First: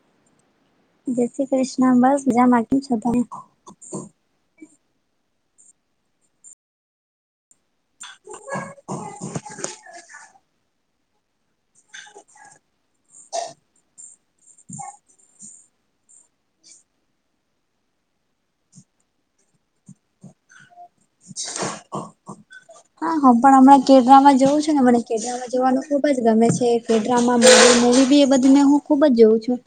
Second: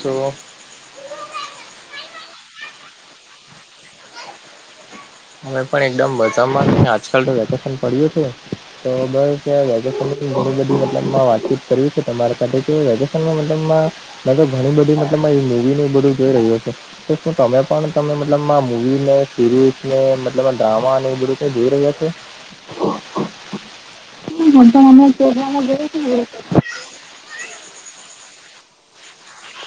Hello. જય શ્રી કૃષ્ણ બસ [unintelligible] અમે પણ એકદમ મજામાં ને આજકાલ તો વેકેશન પડ્યું છે. તો બસ વેકેશન [unintelligible] ઘણી બધી મતલબ વાતચીત કરવી છે તમારા સાથે વેકેશન મતલબમાં મે તો ઘણી બધી મતલબમાં મુવીને એવુ બધું જોઈ રહ્યો છે. તો શું તમે પણ તમે મતલબમાં મુવી ને સિરીઝ ને મતલબમાં ડ્રામા ને એવુ બધું છે જોઈ રહ્યા છે. હા, હું પણ હમણાં કેડરામાં જોવું છે હું ને મને પણ કેડરામાં હમણાં જોવાનું ખુબ જ ગમે છે. ડ્રામા મુવી મુવી એ બધી હું ખુબ જ જોઉં છું.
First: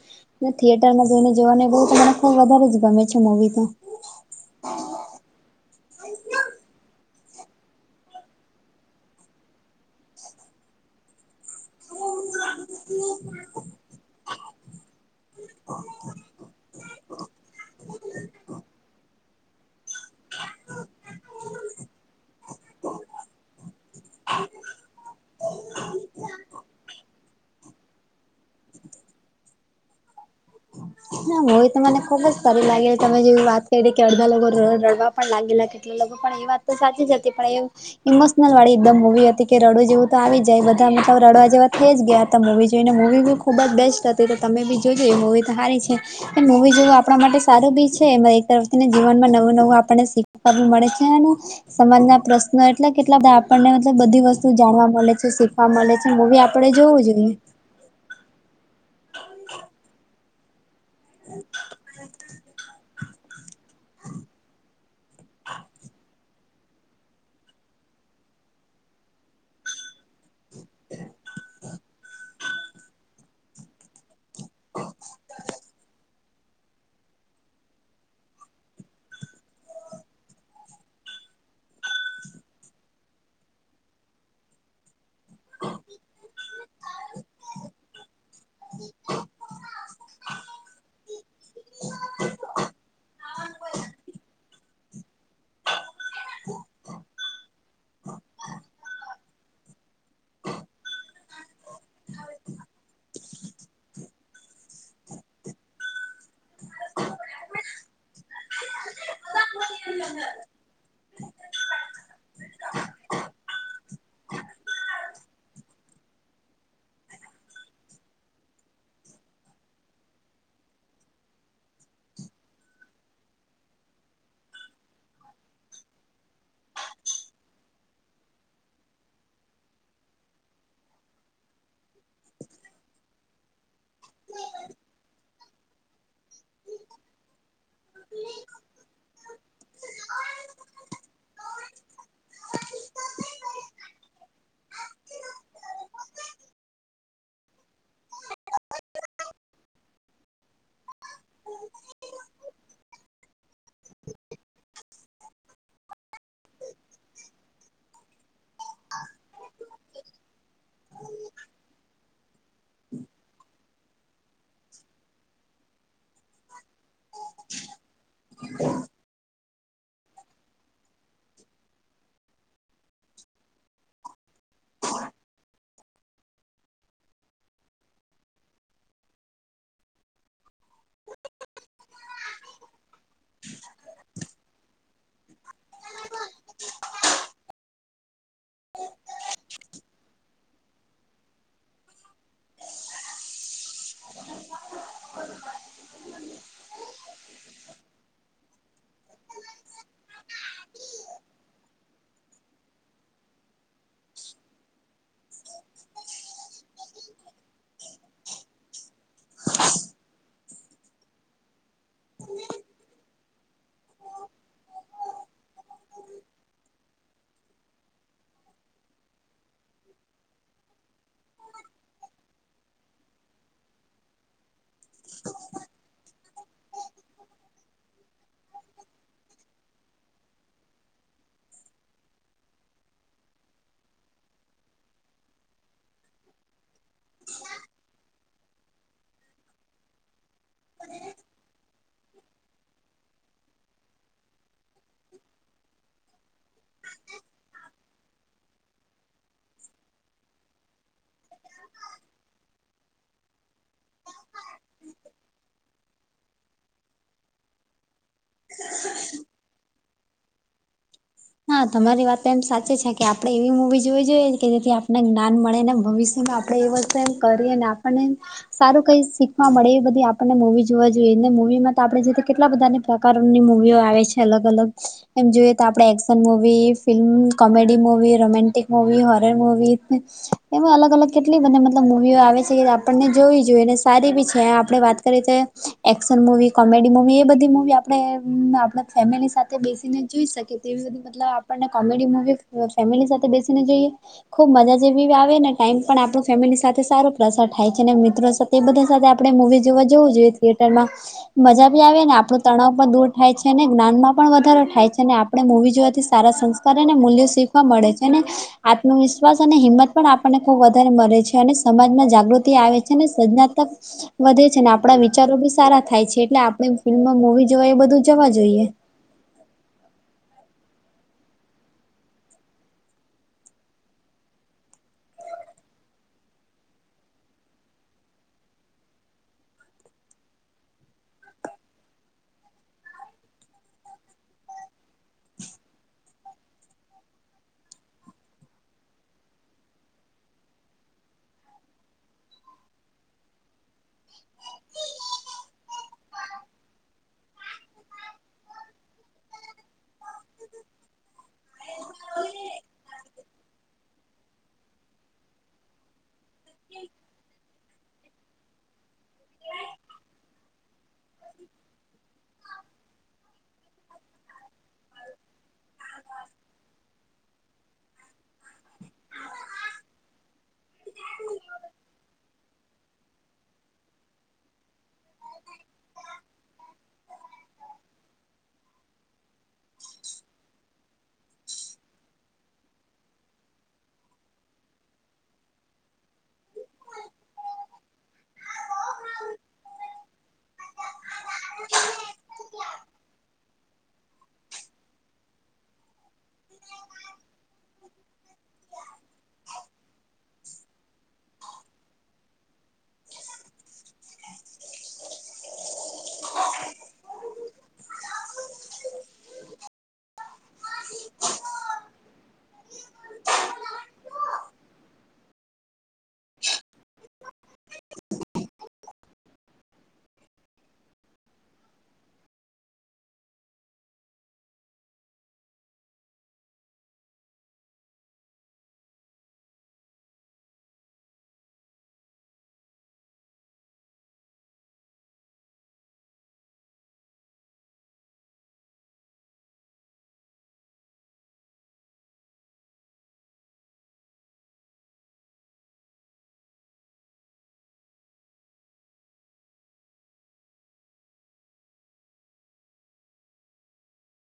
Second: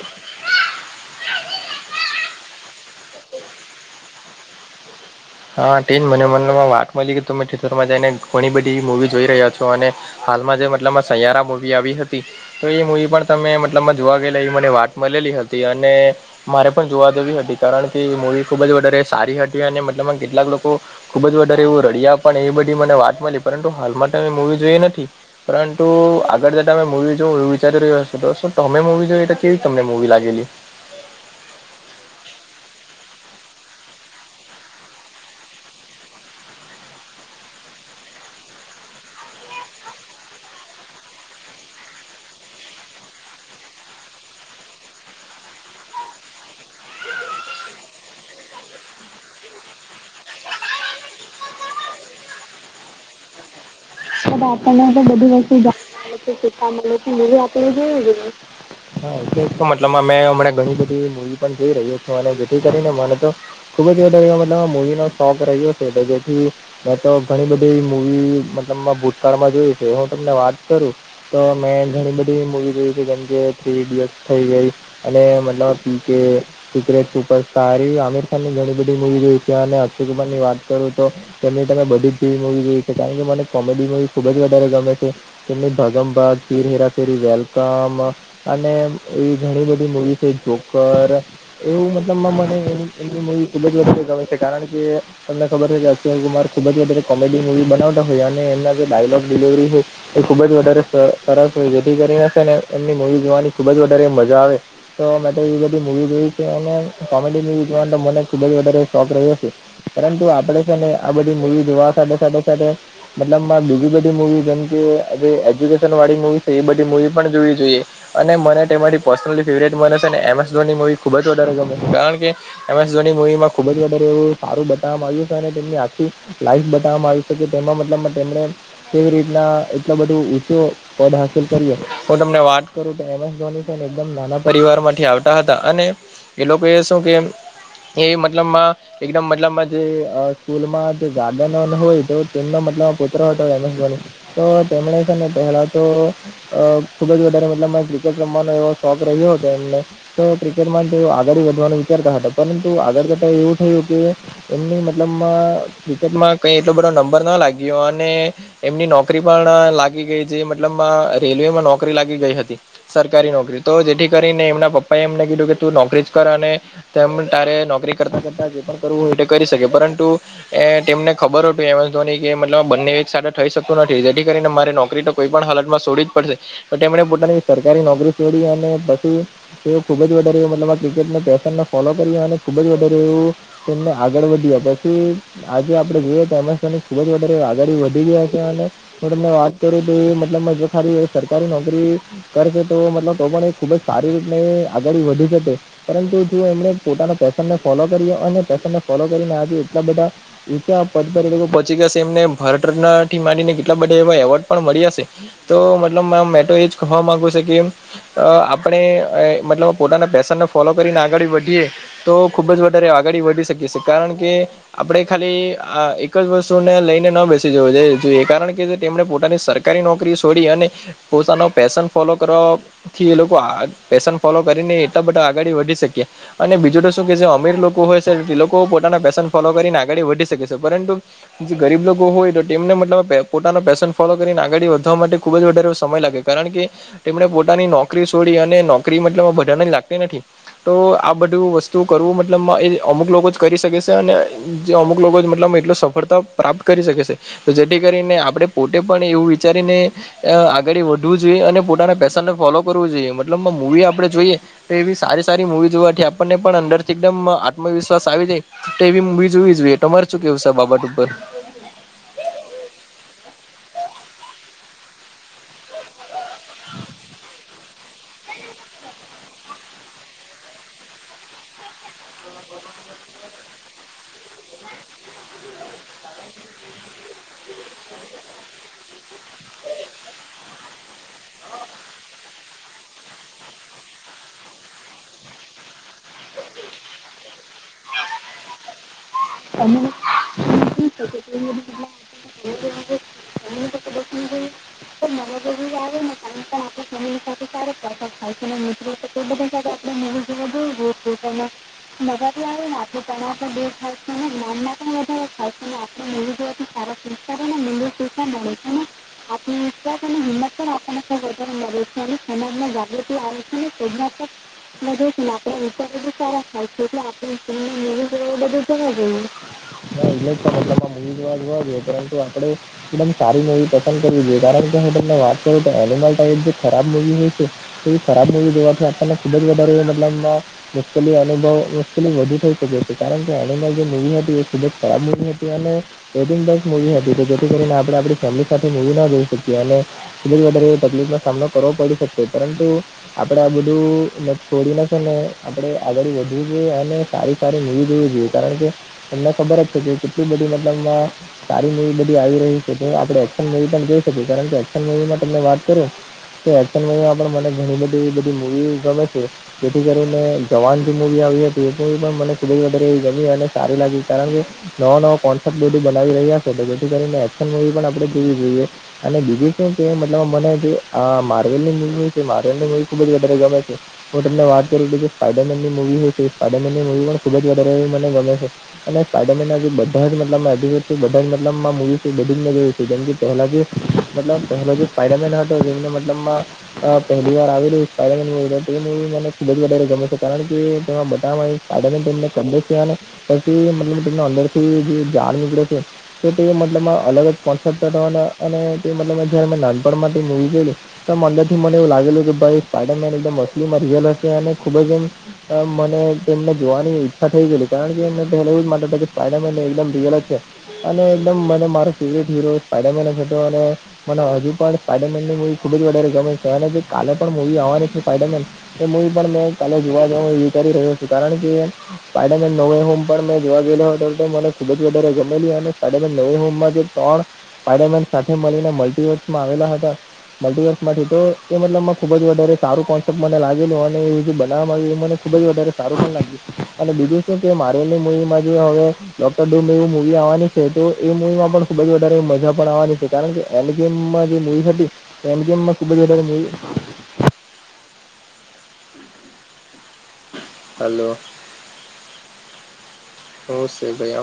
થિયેટર માં જઈને જવાની [unintelligible] તો મને ખબ વધારે જ ગમે છે મૂવી તો હા, તેજ મને મતલબમાં વાત મળી કે તમે થેટરમાં જઈને ઘણી બધી મુવી જોઈ રહ્યા છો અને હાલમાં જે મતલબમાં સયારા મુવી આવી હતી. તો એ મુવી પણ તમે મતલબમાં જોવા ગયેલા એ મને વાત મળેલી હતી અને મારે પણ જોવા જવી હતી કારણ કે મૂવી ખૂબ જ વધારે સારી હતી અને મતલબમાં કેટલાક લોકો ખુબ જ વધારે એવું રડિયા પણ એવી બધી મને વાત મળી પરંતુ હાલ માટે મે મૂવી જોઈ નથી. પરંતુ આગળ જતા મે મૂવી જોવ એવું વિચારી રહ્યો છું, તો શું તમે મૂવી જોય તો કેવી તમને મૂવી લાગેલી? હા, મુવી તો મને ખુબ જ સારી લાગેલી તમે જેવી વાત કરી કે અડધા લોકો રડવા પણ લાગેલા એ લોકો પણ એ વાત તો સાચી જ હતી પણ એ ઇમોશનલ વાળી એકદમ મુવી હતી કે રડું જેવું તો આવી જાય બધા મતલબ રડવા જેવા થઈ જ ગયા. હતા. મૂવીજોઇને મૂવી બી જ બેસ્ટ હતી તો તમે બી જોજો એ મૂવી તો હારી છે. એ મૂવી જેવું આપણા માટે સારું બી છે એક તરફથીને જીવનમાં નવું નવું આપણને શીખ વા બી મળે છે ને સમાજ ના પ્રશ્નો એટલે કેટલા બધા. આપણને મતલબ બધી વસ્તુ જાણવા આપણને તો મળે છે બધી વસ્તુ શીખવા મળે જાણવા છે મુવી આપડે શીખવા મળે જોવું છે જોઈએ. મૂવી તો મતલબમાં મે અમણાં ઘણી બધી મુવી પણ જોઈ રહ્યો છે અને જેથી કરીને મને તો ખુબ જ વધારે એવો મતલબમાં મૂવી નો શોખ રહ્યો છે. તો જેથી મે તો ઘણી બધી એવી મુવી મતલબમાં ભૂતકાળમાં જોયું છે હું તમને વાત કરું તો મેં ઘણી બધી મુવી જોય છે જેમકે થ્રી ઇડિયટસ થઈ ગઈ અને મતલબ P. K. Secret superstar એવી આમીર ખાન ની ઘણી બધી મુવી જોઈ છે અને અક્ષયકુમારની વાત કરું તો તેમની તો મેં બધી જ ટીવી મુવી જોઈ છે કારણ કે મને કોમેડી મૂવી ખુબ જ વધારે ગમે છે. ભાગમભાગ ફીર હેરાફેરી વેલકમ અને એવી ઘણી બધી મુવી છે જોકર એવું મતલબમાં મને [unintelligible] ખૂબ જ વધુ ગમે છે કારણ કે તમને ખબર છે કે અક્ષય કુમાર ખુબ જ વધારે કોમેડી મુવી બનાવતા હોય અને એમના જે ડાયલોગ ડિલિવરી હોય. એ ખુબ જ વધારે સરસ હોય જેથી કરીને સે ને એમની મુવી જોવાની ખુબ જ વધારે એ મજા આવે. તો મેં તો એવી બધી મુવી જોય છે અને કોમેડી મુવી જોવાનો તો મને ખુબ જ વધારે શોખ રહ્યો છે. પરંતુ આપડે છે ને આ બધી મુવી જોવા સાથે સાથે-સાથે મતલબ માં બીજી બધી મુવી જેમ કે એજ્યુકેશન વાળી મુવી છે એ બધી મુવી પણ જોવી જોઈએ. અને મને તેમાથી પર્સનલી ફેવરેટ મને છે ને એમ એસ ધોની મૂવી ખૂબ જ વધારે ગમે છે કારણ કે એમ એસ ધોની મુવીમાં ખુબ જ વધારે એવું સારું બતાવવામાં આવ્યું છે અને તેમની આખી ટાઈમ બતાવવામાં આવી તે મતલબ તેમને કેવી રીતના એટલો બધો ઊંચો ફોન હાંસિલ કર્યો હું તમને વાત કરું [unintelligible] એકમ નાના પરિવારમાંથી આવતા હતા અને એ લોકો એ શું કે એ મતલબમાં એકદમ મતલબમાં જે સ્કૂલમાં ગાર્ડનનો હોય. તો તેમના મતલબ હતો [unintelligible] તો તેમણે છે ને પેલા તો અ ખુબ જ વધારે મતલબ ક્રિકેટ રમવાનો એવો શોખ રહ્યો હતો એમને તો ક્રિકેટમાં જો આગળ વધવાનું વિચારતા હતા પરંતુ આગળ કરતા એવું થયું કે એમની મતલબમાં ક્રિકેટમાં કઈ એટલો બધો નંબર ના લાગયો અન ને એમની નોકરી પણ લાગી છે મતલબ રેલવેમાં નોકરી લાગી ગઈ હતી સરકારી નોકરી તો જેથી કરીને એમના પપ્પા એ એમને કીધું કે તું નોકરી જ કર અને તેમ તારે નોકરી કરતા કરતા જે પણ કરવું હોય એ કરી શકે પરંતુ એ તેમને ખબર હતું એમ એસ ધોની કે મતલબ બંને એક સાથે થઈ શકતું નથી જેથી કરીને મારી નોકરી તો કોઈ પણ હાલતમાં છોડી જ પડશે તો તેમણે પોતાની સરકારી નોકરી છોડી અને પછી ખુબ જ વધારે મતલબ આ ક્રિકેટના પેશનને ફોલો કરી અને ખુબ જ વધારે તેમને આગળ વધીએ પછી આજે આપડે જોઈએ તો ખૂબ જ વધારે આ ગણી વધી ગયા ત્યાં અને મેં તમને વાત કરું તે મતલબ સારી એવી સરકારી નોકરી કરશે તો મતલબ તો પણ એ ખુબ જ સારી રીતને આગળ વધી શકે છે. પરંતુ જો એમણે પોતાના પેશન ને ફોલો કર્યો અને પૅશન ને ફોલો કરીને આજે એટલા બધા છા પર એ લોકો પહોચી ગયાશે એમને ભારત રત્ન થી માંડીને કેટલા બધા એ એવોર્ડ પણ મળી હશે. તો મતલબ મે તો એજ કેવા માંગુ છે કે અ આપણે મતલબ પોતાના પેશનને ફોલો કરીને આગળ વધીએ તો ખુબ જ વધારે આગળ વધી શકી છે કારણ કે આપણે ખાલી આ એક જ વસ્તુને લઈને ન બેસી જો એ કારણ કે પોતાની સરકારી નોકરી છોડી અને પોતાનો પેશન ફોલો કરો થી એ લોકો આ પેશન ફોલો કરીને એટલા બધા આગડી વધી શકયા. અને બીજું તો શું કે જે અમીર લોકો હોય છે તે લોકો પોતાના પેશન ફોલો કરીને આગળ વધી શકે છે પરંતુ જે ગરીબ લો કો હોય તો તેમને મતલબ પોતાનો પેશન ફોલો કરીને આગળી વધવા માટે ખુબ જ વધારે સમય લાગે કારણ કે તેમણે પોતાની નોકરી છોડી અને નોકરી મતલબ બધાને લાગતી નથી તો આ બધું વસ્તુ તો કરવું મતલબમાં એ અમુક લોકો જ કરી શકે છે અને જે અમુક લોકો જ મતલબ એટલ સફળતા પ્રાપ્ત કરી શકે છે તો જેથી કરીને આપણે પોતે પણ એવું વિચારીને આગળ વધવું જોઈએ અને પોતાના પેશનને ફોલો કરવું જોઈએ મતલબ મૂવી આપણે જોઈએ તો એવી સારી સારી મુવી જોવાથી આપણને પણ અંદર થી એકદમ આત્મ વિશ્વાસ આવી જાય તો એ મુવી જોઈએ તમારે શું કેવું છે બાબત ઉપર હા તમારી વાત તો એમ સાચી છે કે આપણે એવી મુવી જોવી જોઈએ કે જેથી આપને જ્ઞાન મળે ને ભવિષ્ય એમાં આપણેે એ વાત કરીએને આપણને સારું કઈ શીખવા મળે એ બધી આપણને મૂવી જોવા જોઈએ ને મુવી માં તો આપણે જો કેટલા બધાને પ્રકારની મુવીઓ આવે છે અલગ અલગ એમ જોઈએ તો આપણે એ movie film comedy movie romantic movie horror movie એમાં અલગ અલગ કેટલી બધી મતલબ મુવીઓ આવે છે આપણને જોવી જોઈએ અને સારી બી છે આપણે વાત કરીએ તો એક્શન મુવી કોમેડી મુવી એ બધી મુવી આપણે આપણી ફેમિલી સાથે તમે બેસીને જોઈ શકે તેવી બધી મતલબ આપને કોમેડી મુવી મગજ ફેમિલી સાથે બેસીને જોઈએ. ખુબ મજા જેવી આવે ને ટાઈમ આવે પણ ને આપણો ફેમિલી સાથે સારો આપણું પ્રસાર તણાવ થાય છે ને મિત્રો સાથે તે પણ બધા દૂર સાથે આપણે મુવી જોવા જોવું જોઈએ થિયેટરમાં મજા ભી આવે ને આપણું તણાવ પણ દૂર થાય છે ને થાય છે જ્ઞાનમાં અને પણ વધારે જ્ઞાનમાં થાય પણ છે ને વધારો આપણે થાય છે મુવી અને જોવાથી આપણે થી સારા મૂવી જોવાથી સંસ્કાર અને સારા મૂલ્ય સંસ્કાર અને શીખવા મૂલ્ય મળે છે અને શીખવા મળે છે અને આત્મવિશ્વાસ અને હિંમત આત્મવિશ્વાસ પણ અને આપણને હિંમત ખુબ પણ વધારે આપણને મળે ખૂબ છે વધારે અને મળે છે સમાજમાં અને જાગૃતિ સમાજમાં આવે છે અને જાગૃતિ આવે સર્જનાક છે અને સર્જનાત્મક વધે છે ને આપણા વધે છે અને વિચારો બી આપણા સારા વિચાર થાય બધું છે એટલે સારા થાય આપણે છે એટલે ફિલ્મમાં આપણે મુવી ફિલ્મ જોવા એ બધું મૂવી જવા જોવા એ બધું જોઈએ એટલે વાત પરંતુ આપડે [unintelligible] એકદમ સારી મુવી પસંદ કરવી જોઈએ કારણ કે મેં તમને વાત કરું તો એનિમલ ટાઈપ જે ખરાબ મુવી હોય છે એ ખરાબ નવી જોવાથી આપણને ખુબ જ વધારે મતલબ. મુશ્કેલી અનુભવ મુશ્કેલી વધુ થઈ શકે છે કારણ કે એનિમલ જે મુવી હતી એ ખૂબ જ ખરાબ મુવી હતી અને. રેટિંગ દસ મુવી હતી જેથી કરીને આપણે આપણી ફેમિલી સાથે મુવી ના જોઈ શકીએ અને. ખુબજ વધારે તકલીફ નો સામનો કરવો પડી શકશે પરંતુ. આપડે આ બધું છોડી ને છેને આપડે આગળ વધવું જોઈએ અને. સારી સારી મૂવી જોવી જોઈએ કારણ કે તમને ખબર જ છે કે કેટલી બધી મતલબમાં સારી મૂવી. આવી રહી છે જોઈ શકીએ એકશન મુવી પણ જોઈ શકી કારણકે એકશન મુવી ની વાત કરું. એક્શન મને ઘણી બધી બધી મૂવી ગમે છે. જેથી કરીને જવાન જે મૂવી આવી હતી એ મૂવી પણ મને ખૂબ જ વધારે ગમી અને સારી લાગી કારણ કે. નવા નવા કોન્સેપ્ટ બધી બનાવી રહ્યા તો જેથી કરીને એક્શન મુવી પણ આપણે જોવી જોઈએ. અને બીજું શુ કે મતલબ મને જે માર્વેલની મૂવી છે માર્વેલ ની મુવી ખુબ જ ગમે છે. હું તમને વાત કરી તો જે સ્પાઈડરમેનની મૂવી હોય એ સ્પાઈડરમેનની મૂવી પણ ખુબ જ વધારે એવી મને ગમે છે. અને સ્પાયડરમેનના જે બધા મતલબમા. બધા મૂવીમા જેમકે પહેલા જે મતલબ પહેલા જે સ્પાયડરમેન હતો જે મતલબમા. અ પહેલી વાર આવેલુ સ્પાયડરમેન તે મૂવી મને ખૂબ જ વધારે ગમેલુ. કારણ કે. સ્પાયડરમેન તમને પછી મતલબ તમને અંદર થી જે જાણવુ પડે છે. તો તે મતલબમાં અલગ જ કોન્સેપ્ટ થવાના અને તે મતલબ જારે મેં નાનપણમાંથી મૂવી જોયલી. તો આમ અંદર થી મને એવું લાગેલું કે ભાઈ સ્પાયડર મેન એકદમ અસ્લીમા રીયલ હશે અને ખૂબ જ એમ. મને એને જોવાની ઈચ્છા થઈ ગયલી કારણ કે એમને પહેલા એવું જ માનતા હતા કે સ્પાયડરમેન એકદમ રિયલ જ છે. અને એકદમ મને મારો ફેવરેટ હીરો સ્પાઇડરમેન જ હતો અને. મને હજુ પણ સ્પાઈડરમેનની મૂવી ખુબ જ વધારે ગમે છે અને જે કાલે પણ મૂવી આવવાની છે સ્પાઇડરમેન. એ મૂવી પણ મેં કાલે જોવા જવા વિચારી રહ્યો છું કારણ કે. સ્પાયડરમેન નવો હોમ પર જોવા ગયેલો હતો તો મને ખૂબ જ વધારે. સ્પાઇડરમેન નવી હોમ માં જે ત્રણ સ્પાઇડરમેન સાથે મળીને મલ્ટીવેરસ આવેલા હતા. મલ્ટીવર્સ માંથી તો એ મતલબ ખુબ જ વધારે સારું કોન્સેપ્ટ મને લાગેલું અને એ જે બનાવામાંમાં એ મને. ખૂબ જ વધારે સારું પણ લાગ્યુ અને બીજુ શુ કે મારવેલની મૂવીમા જે હવે. મૂવી આવાની છે તો એ મૂવામા પણ ખૂબ વધારે મજા પડવાની છે કારણ કે એલીગનમા જે મૂવી હતી. એલીગનમા ખૂબ જ વધારે મૂવી. હલો હું છે ભાઈ.